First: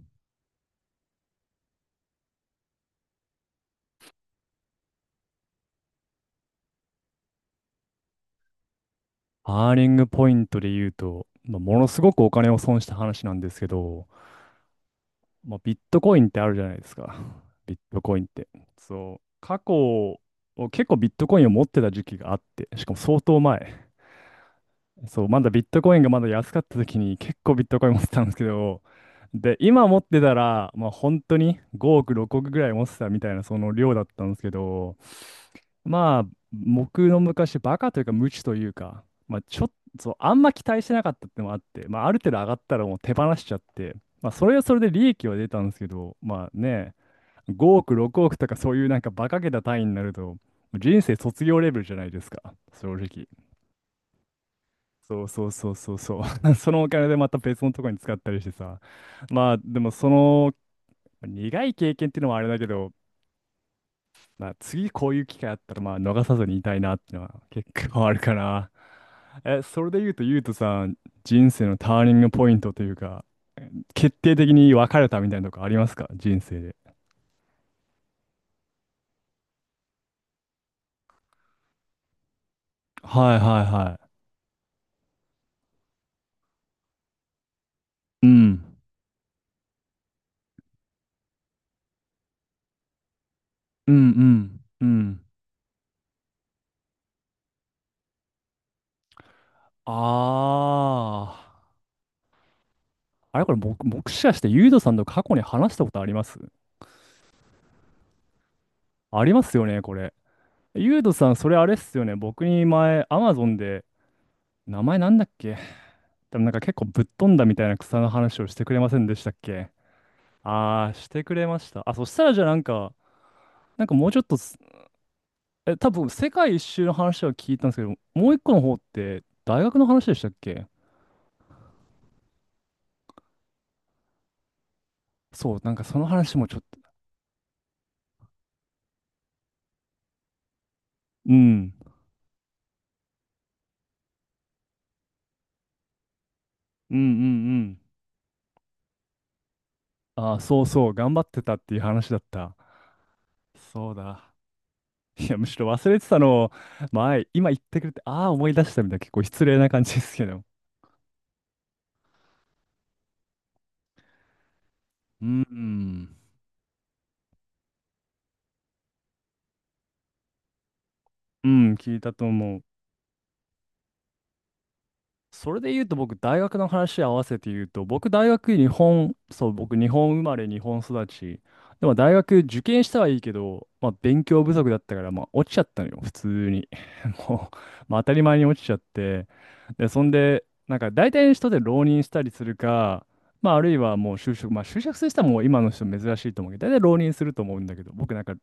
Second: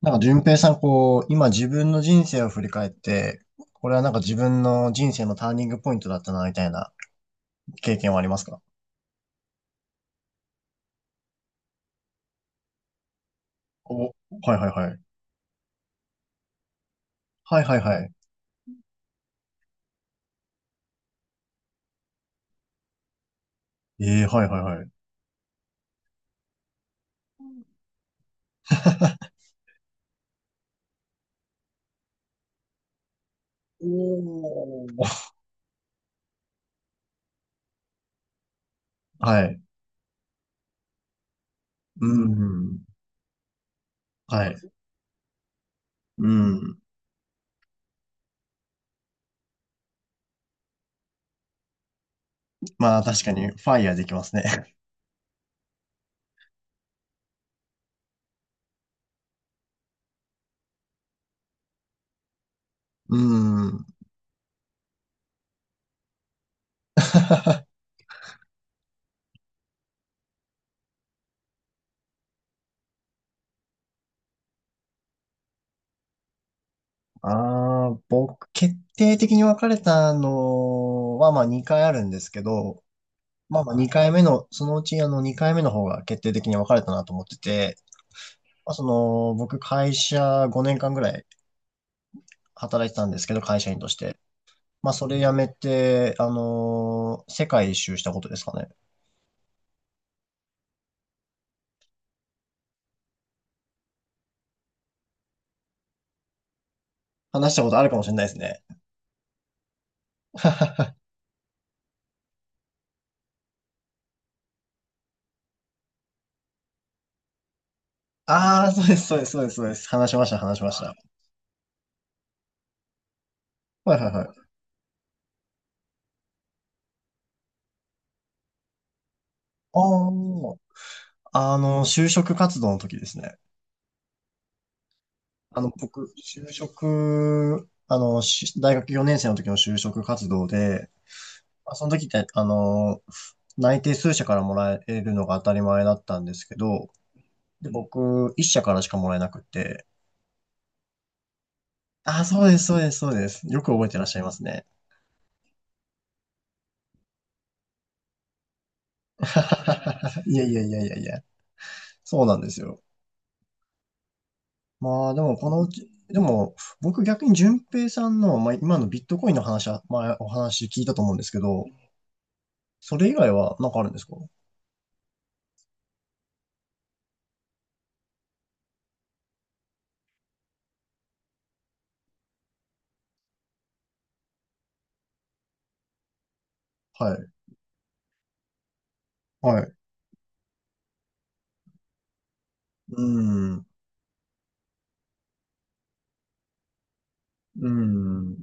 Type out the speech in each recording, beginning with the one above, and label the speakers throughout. Speaker 1: なんか、順平さん、こう、今自分の人生を振り返って、これはなんか自分の人生のターニングポイントだったな、みたいな経験はありますか？
Speaker 2: アーリングポイントで言うと、ものすごくお金を損した話なんですけ
Speaker 1: お、
Speaker 2: ど、
Speaker 1: はいはいはい。
Speaker 2: ビットコインってあるじゃないですか。
Speaker 1: はいは
Speaker 2: ビッ
Speaker 1: いは
Speaker 2: ト
Speaker 1: い。
Speaker 2: コインって。そう。過去、結構ビットコインを持ってた時期があって、しかも相当前。
Speaker 1: ええはいはいはい。
Speaker 2: そう、まだビットコインがまだ安かった時に結構ビットコイン持ってたんですけど、で、今持ってたら、まあ本当に5億、6億ぐらい持ってたみたいなその
Speaker 1: お
Speaker 2: 量だったんですけど、
Speaker 1: ー、
Speaker 2: まあ僕の昔バカというか無知というか、ま
Speaker 1: は
Speaker 2: あ
Speaker 1: い。
Speaker 2: ちょっとあんま期待してなかったってのもあって、ま
Speaker 1: う
Speaker 2: あある程度上がった
Speaker 1: ん。
Speaker 2: らもう手放しちゃって、まあ
Speaker 1: は
Speaker 2: そ
Speaker 1: い。
Speaker 2: れはそれで利益は出たんですけど、
Speaker 1: う
Speaker 2: まあ
Speaker 1: ん。
Speaker 2: ね、5億、6億とかそういうなんかバカげた単位になると、人生卒業レベルじゃないですか、正
Speaker 1: まあ、確
Speaker 2: 直。
Speaker 1: かに、ファイヤーできますね。
Speaker 2: そうそうそうそうそう。そのお金でまた別のとこに使ったりしてさ。まあでもその苦い経験っていうのもあれだけど、
Speaker 1: うん。
Speaker 2: 次こういう機会あったらまあ逃さずにいたいなっていうのは結 構あるかな。それで言うと、ゆうとさん、人生のターニングポイントというか、決定的に分かれたみたいなとこありますか人生で。
Speaker 1: ああ、僕、決定的に別れたのは、まあ、2回あるんですけど、
Speaker 2: はい
Speaker 1: ま
Speaker 2: は
Speaker 1: あ
Speaker 2: い
Speaker 1: まあ
Speaker 2: は
Speaker 1: 2回目の、そのうち2回目の方が決定的に分かれたなと思ってて、
Speaker 2: い。う
Speaker 1: まあ、
Speaker 2: ん。
Speaker 1: その僕会社5年間ぐらい働いてたんですけど、会社員と
Speaker 2: う
Speaker 1: し
Speaker 2: んう
Speaker 1: て。
Speaker 2: んう
Speaker 1: まあそれ
Speaker 2: ん。
Speaker 1: 辞めて、世界一周したことですかね。
Speaker 2: ああ。あれこれ僕、もしかしてゆうとさんと過去に話したことあります
Speaker 1: 話したことあるかもしれないですね。
Speaker 2: ありますよね、これ。ユード さん、それあれっすよね。僕に前、アマゾンで、名前なんだっけでもなんか結構ぶっ飛んだみたいな草の話をして
Speaker 1: ああ、
Speaker 2: くれ
Speaker 1: そう
Speaker 2: ま
Speaker 1: で
Speaker 2: せん
Speaker 1: す、
Speaker 2: で
Speaker 1: そう
Speaker 2: し
Speaker 1: で
Speaker 2: た
Speaker 1: す、
Speaker 2: っ
Speaker 1: そうです、そう
Speaker 2: け
Speaker 1: です。話しました、話しまし
Speaker 2: あ
Speaker 1: た。
Speaker 2: ー、してくれました。そしたらじゃあなんか、なんか
Speaker 1: はい
Speaker 2: も
Speaker 1: は
Speaker 2: う
Speaker 1: い
Speaker 2: ちょっ
Speaker 1: は
Speaker 2: と
Speaker 1: い。
Speaker 2: す、多分世界一周の話は聞いたんですけど、もう一個の方って大学の話でしたっ
Speaker 1: あ
Speaker 2: け
Speaker 1: あ、就職活動の時ですね。
Speaker 2: そう、なんかその
Speaker 1: 僕、
Speaker 2: 話も
Speaker 1: 就
Speaker 2: ちょっと、
Speaker 1: 職、大学4年生の時の就職活動で、
Speaker 2: う
Speaker 1: ま
Speaker 2: ん、
Speaker 1: あその時って、内定数社からもらえるのが当たり前だったんですけど、
Speaker 2: うんうんう
Speaker 1: で、
Speaker 2: ん。
Speaker 1: 僕、一社からしかもらえなくて、
Speaker 2: あー、そうそう、頑張ってたっていう話だっ
Speaker 1: あ、そう
Speaker 2: た。
Speaker 1: です、そうです、そうです。よく覚え
Speaker 2: そう
Speaker 1: てらっしゃいま
Speaker 2: だ。
Speaker 1: すね。
Speaker 2: いや、むしろ忘れてたのを、前、今言ってくれて、ああ、思い出したみたいな、結構失礼な感じです け
Speaker 1: いや
Speaker 2: ど。
Speaker 1: いやいやいやいや、そうなんですよ。まあ、で
Speaker 2: う
Speaker 1: も、このうち、
Speaker 2: ん、
Speaker 1: でも、僕逆に淳平さんの、まあ、今のビットコインの話は、まお話聞いたと思うんですけ
Speaker 2: う
Speaker 1: ど、
Speaker 2: ん、聞いたと思う。
Speaker 1: それ以外はなんかあるんですか？
Speaker 2: それで言うと僕、大学の話合わせて言うと、僕、大学日本、そう、僕、日本生まれ、日本育ち。でも、大学受験したはいいけど、勉強不足だったから、落ちちゃったのよ、普通に。
Speaker 1: はい、
Speaker 2: もう、当たり前に落ちちゃって。
Speaker 1: はい。う
Speaker 2: で、そんで、なんか、大体の人で浪人したりする
Speaker 1: ー
Speaker 2: か、
Speaker 1: ん、
Speaker 2: あ
Speaker 1: う
Speaker 2: るいはもう就職、就職する人はもう今の人珍しいと思うけど、大体浪人すると思う
Speaker 1: ー
Speaker 2: んだけど、僕なん
Speaker 1: ん、
Speaker 2: か、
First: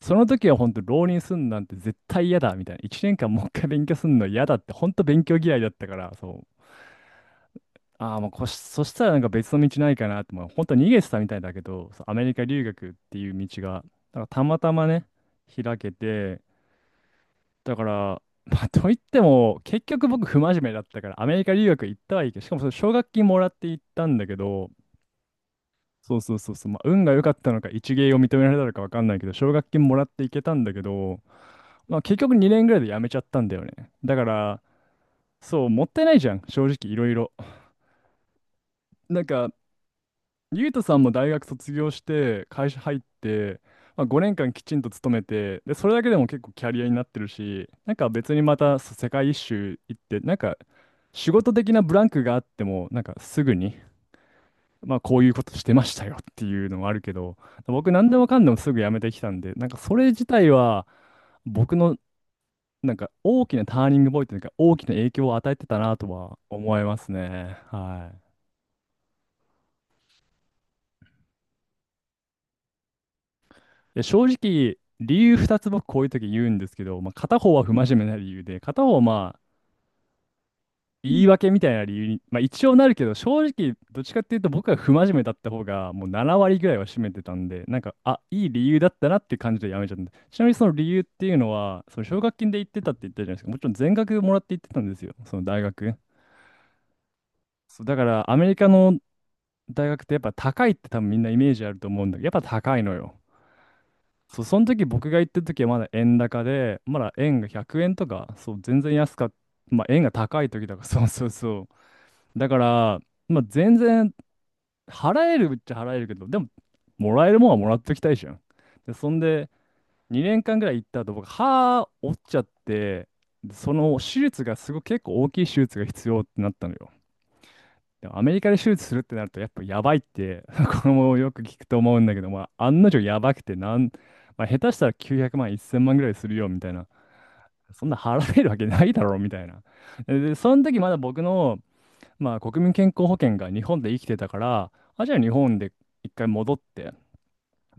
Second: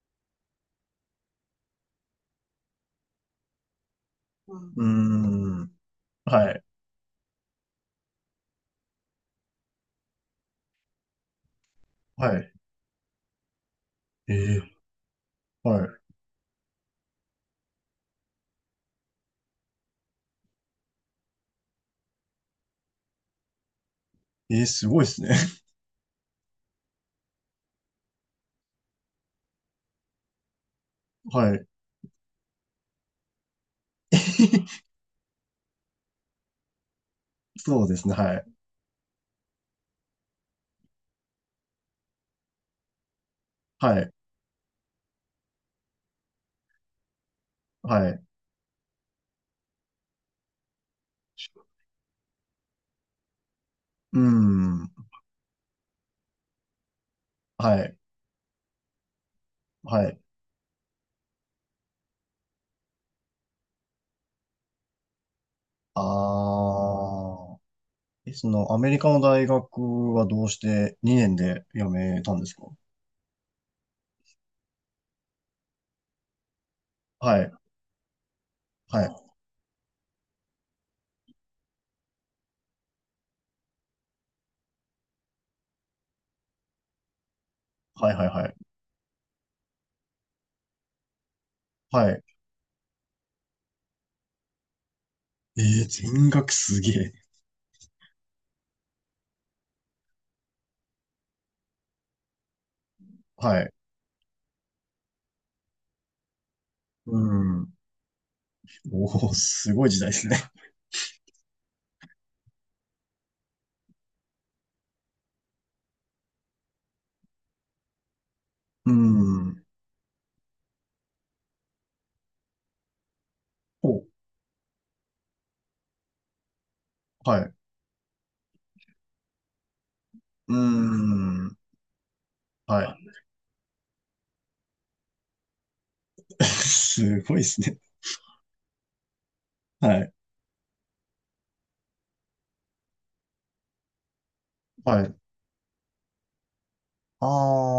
Speaker 2: その時は本当浪人すんなんて絶対嫌だみたいな。1年間もう一回勉強すんの嫌だって、
Speaker 1: うー
Speaker 2: 本当勉強嫌いだっ
Speaker 1: ん、
Speaker 2: たから、そ
Speaker 1: は
Speaker 2: う。
Speaker 1: い、
Speaker 2: ああ、まあこし、そしたらなんか別の道ないかなって、まあ、本当逃げてたみたいだけど、そうアメリ
Speaker 1: は
Speaker 2: カ
Speaker 1: い。
Speaker 2: 留学っていう道が、だからた
Speaker 1: え
Speaker 2: また
Speaker 1: え
Speaker 2: まね、開けて、だから、まあ、といっても、結局僕、不真面目だったから、アメリカ留学行ったはいいけど、しかもその奨学金もらって行ったんだけ
Speaker 1: えー、
Speaker 2: ど、
Speaker 1: すごいですね。
Speaker 2: そうそうそうそう、まあ、運が良かったのか、一芸を認められたのか分かんないけど、奨学金もらって行けたんだけど、
Speaker 1: はい。
Speaker 2: まあ、結局2年ぐらいで辞めちゃったんだよね。だから、そう、もったいないじゃん、正直いろいろ。
Speaker 1: そうですね。はい。
Speaker 2: なんか、ゆうとさんも大学卒業して会社入って、
Speaker 1: は
Speaker 2: まあ、
Speaker 1: い。
Speaker 2: 5年間きちんと勤めてでそれだけでも結構キャリアになってるしなん
Speaker 1: は
Speaker 2: か
Speaker 1: い。
Speaker 2: 別にまたそう世界一周行ってなんか仕事的なブランクがあってもなんかすぐに、
Speaker 1: うん。
Speaker 2: まあ、こういうことしてましたよっていうのもあるけど
Speaker 1: は
Speaker 2: 僕
Speaker 1: い。
Speaker 2: 何でもかんでもすぐ辞めてきたんでなんかそ
Speaker 1: は
Speaker 2: れ
Speaker 1: い。
Speaker 2: 自体は僕のなんか大きなターニングポイントというか大きな影響を与えてたなとは
Speaker 1: あ
Speaker 2: 思いますね。
Speaker 1: あ。え、その、アメリカの大学はどうして2年で辞めたんですか？
Speaker 2: で正直、理由2つ僕こういう時言うんですけど、まあ、片
Speaker 1: はい。
Speaker 2: 方は不真面目な理由で、片方は
Speaker 1: はい。
Speaker 2: まあ言い訳みたいな理由に、まあ、一応なるけど、正直どっちかっていうと僕は不真面目だった方がもう7割ぐらいは占めてたんで、
Speaker 1: はいはいは
Speaker 2: いい
Speaker 1: い。
Speaker 2: 理由だったなっていう感じでやめちゃったんで。ちなみにその理由っていうのは、その
Speaker 1: は
Speaker 2: 奨
Speaker 1: い。
Speaker 2: 学金で行ってたって言ったじゃないですか。もちろん全額もらって行ってたんですよ、その
Speaker 1: え
Speaker 2: 大
Speaker 1: ー、
Speaker 2: 学。
Speaker 1: 全額すげえ。
Speaker 2: そう、だからアメリカの大学ってやっぱ高いって多分みんなイメージあると思うんだけど、やっぱ高いのよ。
Speaker 1: はい。
Speaker 2: そう、その時僕が行った時はまだ円高で、まだ
Speaker 1: う
Speaker 2: 円が
Speaker 1: ん。
Speaker 2: 100円とか、そう、全然安
Speaker 1: お
Speaker 2: かっ
Speaker 1: お、
Speaker 2: た、
Speaker 1: す
Speaker 2: ま
Speaker 1: ご
Speaker 2: あ
Speaker 1: い時
Speaker 2: 円
Speaker 1: 代
Speaker 2: が
Speaker 1: です
Speaker 2: 高い
Speaker 1: ね。
Speaker 2: 時だから、そうそうそう。だから、まあ全然払えるっちゃ払えるけど、でも、もらえるもんはもらっときたいじゃん。
Speaker 1: う
Speaker 2: で、そんで、
Speaker 1: ん。
Speaker 2: 2年間ぐらい行った後、僕、歯折っちゃって、でその
Speaker 1: お、
Speaker 2: 手術がすごく結構大きい手術が必要ってなったのよ。
Speaker 1: はい。
Speaker 2: でもアメリカで手術するってなるとやっぱやばいって
Speaker 1: う
Speaker 2: これもよく
Speaker 1: ん。
Speaker 2: 聞くと思うんだけど、まあ、
Speaker 1: は
Speaker 2: 案の定
Speaker 1: い。
Speaker 2: やばくてなん、まあ、下手したら900万1000万ぐらいする よみたいな
Speaker 1: すごいですね。
Speaker 2: そんな払えるわけないだろうみたいな
Speaker 1: はい。
Speaker 2: で、でその時まだ僕の、まあ、国民健康保険が日本で生きてたから
Speaker 1: は
Speaker 2: あじ
Speaker 1: い。
Speaker 2: ゃあ日本で一回戻って
Speaker 1: あ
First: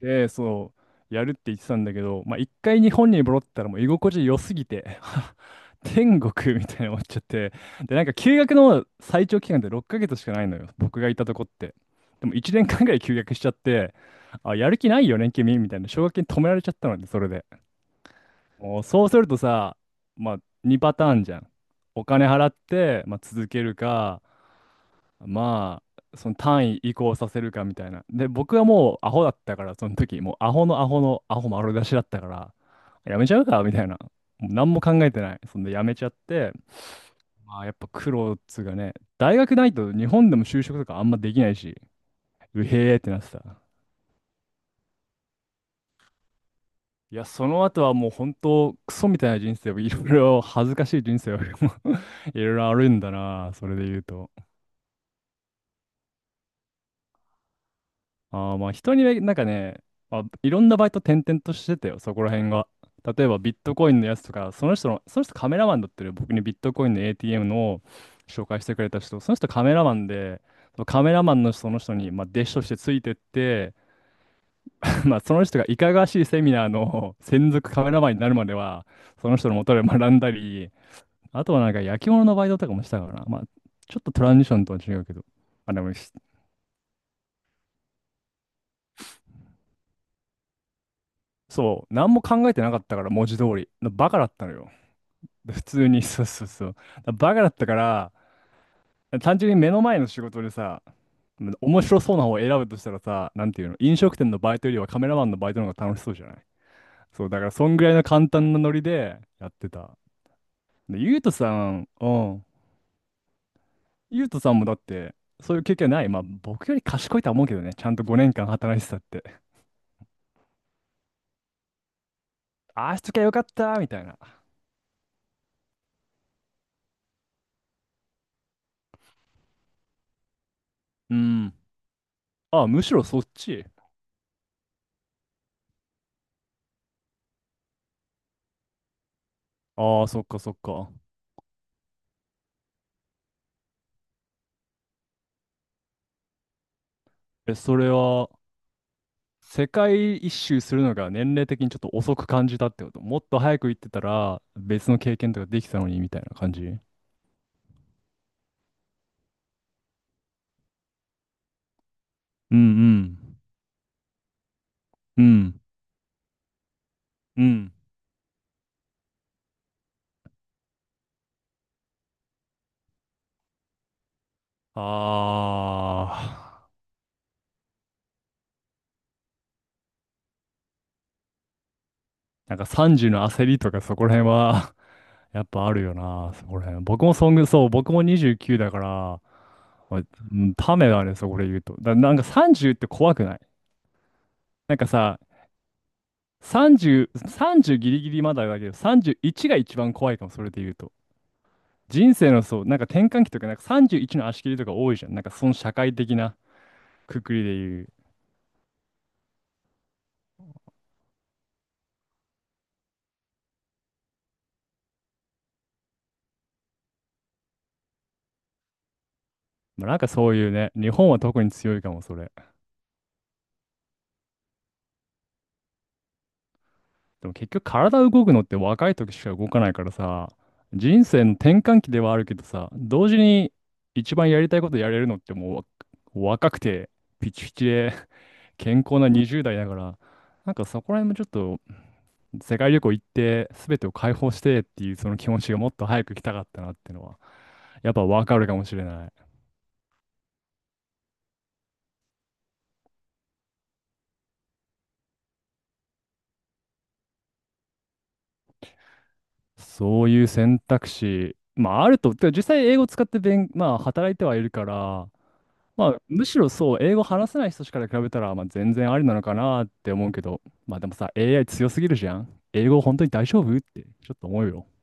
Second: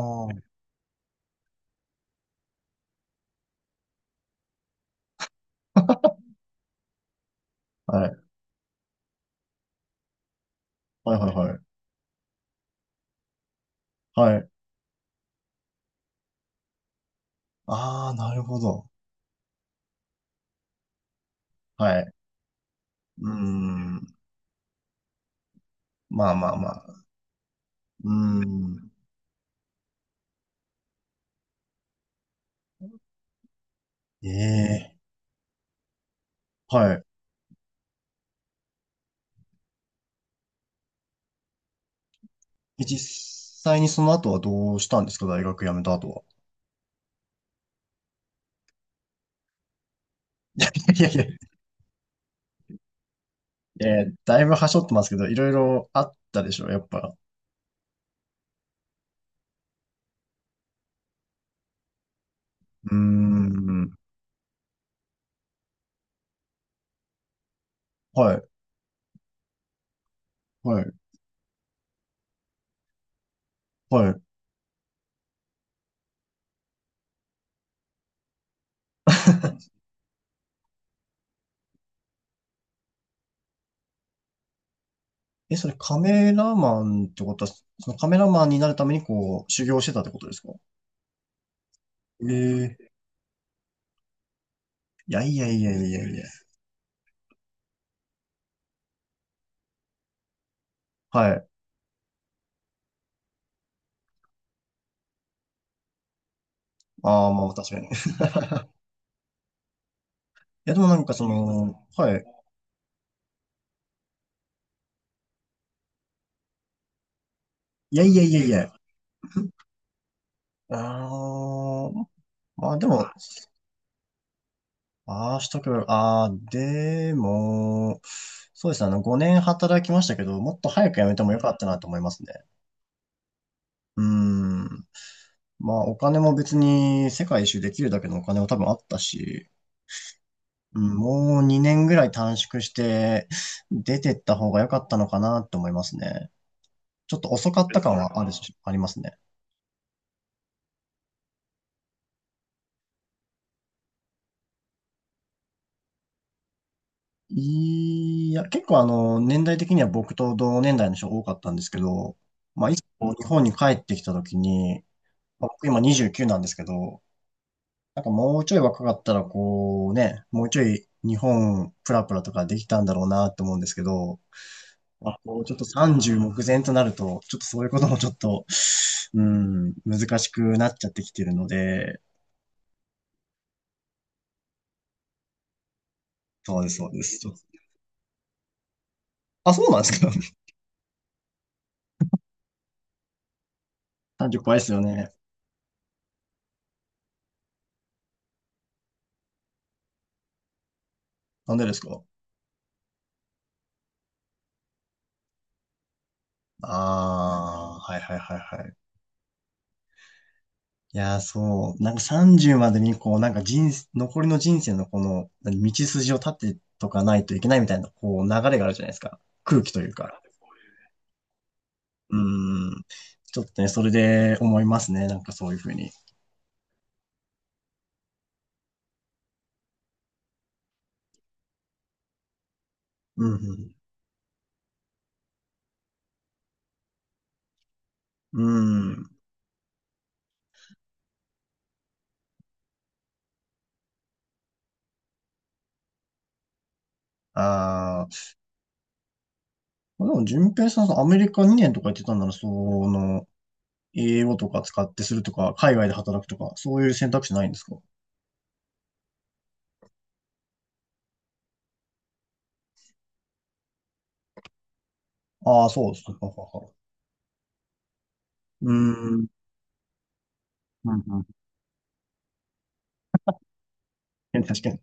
Speaker 2: で、
Speaker 1: あ。
Speaker 2: そう、やるって言ってたんだけど、まあ、一回日本に戻ったらもう居心地良すぎて、天国みたいに思っちゃって、で、な
Speaker 1: は
Speaker 2: んか
Speaker 1: い。
Speaker 2: 休学の最長期間って6ヶ月しかないのよ、僕が
Speaker 1: は
Speaker 2: い
Speaker 1: い
Speaker 2: た
Speaker 1: はい
Speaker 2: とこっ
Speaker 1: はい。
Speaker 2: て。でも1年間ぐらい休学しちゃって、
Speaker 1: はい。
Speaker 2: あ、やる気ないよね、君みたいな、奨学金止められちゃったので、それで。
Speaker 1: ああ、なるほ
Speaker 2: もう
Speaker 1: ど。
Speaker 2: そうするとさ、まあ、2パターンじゃん。
Speaker 1: はい。
Speaker 2: お
Speaker 1: う
Speaker 2: 金払って、まあ、
Speaker 1: ー
Speaker 2: 続ける
Speaker 1: ん。
Speaker 2: か、まそ
Speaker 1: まあ
Speaker 2: の
Speaker 1: まあま
Speaker 2: 単位移
Speaker 1: あ。
Speaker 2: 行させるかみたいな。
Speaker 1: う
Speaker 2: で、
Speaker 1: ー
Speaker 2: 僕は
Speaker 1: ん。
Speaker 2: もうアホだったから、その時、もうアホのアホのアホ丸出しだったから、やめちゃうかみたいな。
Speaker 1: え
Speaker 2: もう何も考
Speaker 1: え。
Speaker 2: えてない。そんでやめちゃって、
Speaker 1: はい。
Speaker 2: まあやっぱ苦労っつうかね、大学ないと日本でも就職とかあんまできないし、うへーってなってた。
Speaker 1: 実際にその後はどうしたんですか？大学辞めた後は。
Speaker 2: いや、その後はもう本当、クソみたいな人生を、いろいろ 恥ずかし
Speaker 1: い
Speaker 2: い
Speaker 1: やい
Speaker 2: 人
Speaker 1: や。
Speaker 2: 生を いろいろあるんだな、それで言うと。
Speaker 1: だいぶはしょってますけど、いろいろあったでしょ、やっぱ。
Speaker 2: ああ、まあ人にね、なんかね、あ、いろんなバイト転々としてたよ、そこら辺が。
Speaker 1: うー
Speaker 2: 例えばビットコ
Speaker 1: ん。
Speaker 2: インのやつとか、その人の、その人カメラマンだったる僕にビットコインの ATM の
Speaker 1: は
Speaker 2: 紹
Speaker 1: い。
Speaker 2: 介してくれた人、その人カメラマンで、
Speaker 1: は
Speaker 2: その
Speaker 1: い。
Speaker 2: カメラマンのその人に、まあ、弟子としてついてって、
Speaker 1: はい。
Speaker 2: まあ、その人がいかがわしいセミナーの専属カメラマンになるまでは、その人のもと で学んだり、あとはなんか焼き物のバイトとかもしたからな。まあ、ちょっとトランジションとは違うけど。
Speaker 1: え、そ
Speaker 2: あ、
Speaker 1: れ
Speaker 2: でも
Speaker 1: カ
Speaker 2: し、
Speaker 1: メラマンってことは、そのカメラマンになるためにこう、修行してたってことですか？
Speaker 2: そう、何も考えてな
Speaker 1: え
Speaker 2: かっ
Speaker 1: え。
Speaker 2: たから、文字通り。バカだったのよ。
Speaker 1: いやいや
Speaker 2: で
Speaker 1: い
Speaker 2: 普
Speaker 1: やいや
Speaker 2: 通
Speaker 1: い
Speaker 2: に、
Speaker 1: やい
Speaker 2: そ
Speaker 1: や。
Speaker 2: うそうそう。バカだったから、単純に目の前の仕事でさ、
Speaker 1: はい。
Speaker 2: 面白そうな方を選ぶとしたらさ、なんていうの、飲食店のバイトよりはカメラマンのバイトの方が楽しそうじゃないそ
Speaker 1: あ
Speaker 2: う、
Speaker 1: あ、
Speaker 2: だか
Speaker 1: ま
Speaker 2: ら
Speaker 1: あ
Speaker 2: そ
Speaker 1: 確
Speaker 2: ん
Speaker 1: か
Speaker 2: ぐ
Speaker 1: に。
Speaker 2: らいの簡単なノリでやってた。
Speaker 1: や、でもな
Speaker 2: で、
Speaker 1: んか
Speaker 2: ゆう
Speaker 1: そ
Speaker 2: とさ
Speaker 1: の、
Speaker 2: ん、う
Speaker 1: はい。
Speaker 2: ん。ゆうとさんもだって、そういう経験ない。まあ、僕より賢いとは思うけどね、ちゃ
Speaker 1: い
Speaker 2: んと
Speaker 1: やいや
Speaker 2: 5
Speaker 1: いや
Speaker 2: 年間
Speaker 1: いや。
Speaker 2: 働いてたって。
Speaker 1: あー、まあで
Speaker 2: ああし
Speaker 1: も、
Speaker 2: ときゃよかったみたいな。
Speaker 1: ああ、しとけば、ああ、でも、そうですね、5年働きましたけど、もっと早く辞め
Speaker 2: う
Speaker 1: てもよか
Speaker 2: ん。
Speaker 1: ったなと思いますね。
Speaker 2: あ、むしろそっち。
Speaker 1: うーん。まあ、お金も別に世界一周できるだけのお金も多分あったし、
Speaker 2: ああ、そっかそっ
Speaker 1: う
Speaker 2: か。
Speaker 1: ん、もう2年ぐらい短縮して、出てった方が良かったのかなって思いますね。ちょっと遅
Speaker 2: え、
Speaker 1: かっ
Speaker 2: そ
Speaker 1: た
Speaker 2: れ
Speaker 1: 感はあ
Speaker 2: は、
Speaker 1: るし、ありますね。
Speaker 2: 世界一周するのが年齢的にちょっと遅く感じたってこともっと早く行ってたら、別の経験とかできたのにみたいな感じ
Speaker 1: いや、結構年代的には僕と同年代の人が多かったんですけど、
Speaker 2: うんう
Speaker 1: まあ、いつも日
Speaker 2: ん
Speaker 1: 本に帰ってきた時に、
Speaker 2: う
Speaker 1: まあ、
Speaker 2: ん。
Speaker 1: 僕今29なんですけど、
Speaker 2: うん。
Speaker 1: なんかもうちょい若かったらこうね、もうちょい日本プラプラとかできたんだろうなと思うんですけど、
Speaker 2: あ
Speaker 1: まあ、こうちょっと30目前とな
Speaker 2: あ。
Speaker 1: ると、ちょっとそういうこともちょっと、うん、難しくなっちゃってきてるので、
Speaker 2: なんか30の焦りとかそこら辺は やっぱあるよな、そこ
Speaker 1: そう
Speaker 2: ら
Speaker 1: です、
Speaker 2: 辺。
Speaker 1: そうで
Speaker 2: 僕も
Speaker 1: す。ちょ
Speaker 2: そ
Speaker 1: っ
Speaker 2: ん
Speaker 1: と
Speaker 2: ぐ、そう、僕も29だから、
Speaker 1: あ、そうなんで
Speaker 2: ま
Speaker 1: す
Speaker 2: あ
Speaker 1: か？
Speaker 2: うんためだね、そこで言うと。なんか30って怖くない
Speaker 1: 30、 怖いです
Speaker 2: なん
Speaker 1: よ
Speaker 2: か
Speaker 1: ね。
Speaker 2: さ、30、30ギリギリまだだけど、31が一番怖いかも、それで言うと。
Speaker 1: なんでですか？
Speaker 2: 人生のそう、なんか転換期とか、なんか31の足切りとか多いじゃん。なんかその社会的なくくりで
Speaker 1: ああ
Speaker 2: 言う。
Speaker 1: ー、はいはいはいはい。いやー、そう。なんか30までに、こう、なんか人生、残りの人生のこの、何道筋を立ってとかないといけないみたいな、こう、流れがあるじゃないですか。空気と
Speaker 2: ま
Speaker 1: い
Speaker 2: あ、
Speaker 1: う
Speaker 2: なんか
Speaker 1: か。
Speaker 2: そういうね、日本は特に強いかも、そ
Speaker 1: う
Speaker 2: れ。
Speaker 1: ん。ちょっとね、それで思いますね。なんかそういうふうに。
Speaker 2: でも結局体動くのって若い時しか動かないからさ、人生の転換期ではあるけどさ、同時
Speaker 1: う
Speaker 2: に
Speaker 1: ん
Speaker 2: 一番やりたいことやれるのってうわ若くて、ピチピチで
Speaker 1: う
Speaker 2: 健
Speaker 1: ん。う
Speaker 2: 康な
Speaker 1: ん。
Speaker 2: 20代だから、なんかそこら辺もちょっと世界旅行行って全てを解放してっていうその気持ちがもっと早く来たかったなってのはやっぱ
Speaker 1: あ
Speaker 2: わか
Speaker 1: ー。
Speaker 2: るかもしれない。
Speaker 1: まあ、でも、淳平さん、そのアメリカ2年とか言ってたんなら、その、英語とか使ってするとか、海外で働くとか、そういう選択肢ないんですか？
Speaker 2: そういう選択肢、まああると、てか実際英語使って勉、まあ働いてはいるから、
Speaker 1: ああー、
Speaker 2: ま
Speaker 1: そうで
Speaker 2: あ
Speaker 1: す。は
Speaker 2: む
Speaker 1: は
Speaker 2: しろ
Speaker 1: はは
Speaker 2: そう、英語話せない人から比べたら、まあ
Speaker 1: う
Speaker 2: 全然ありな
Speaker 1: ん。う
Speaker 2: の
Speaker 1: ん
Speaker 2: かなって思うけど、まあでもさ、
Speaker 1: う
Speaker 2: AI 強すぎるじゃん。英語本当に大丈夫ってちょっと思
Speaker 1: ん。
Speaker 2: う
Speaker 1: 確
Speaker 2: よ。
Speaker 1: かに。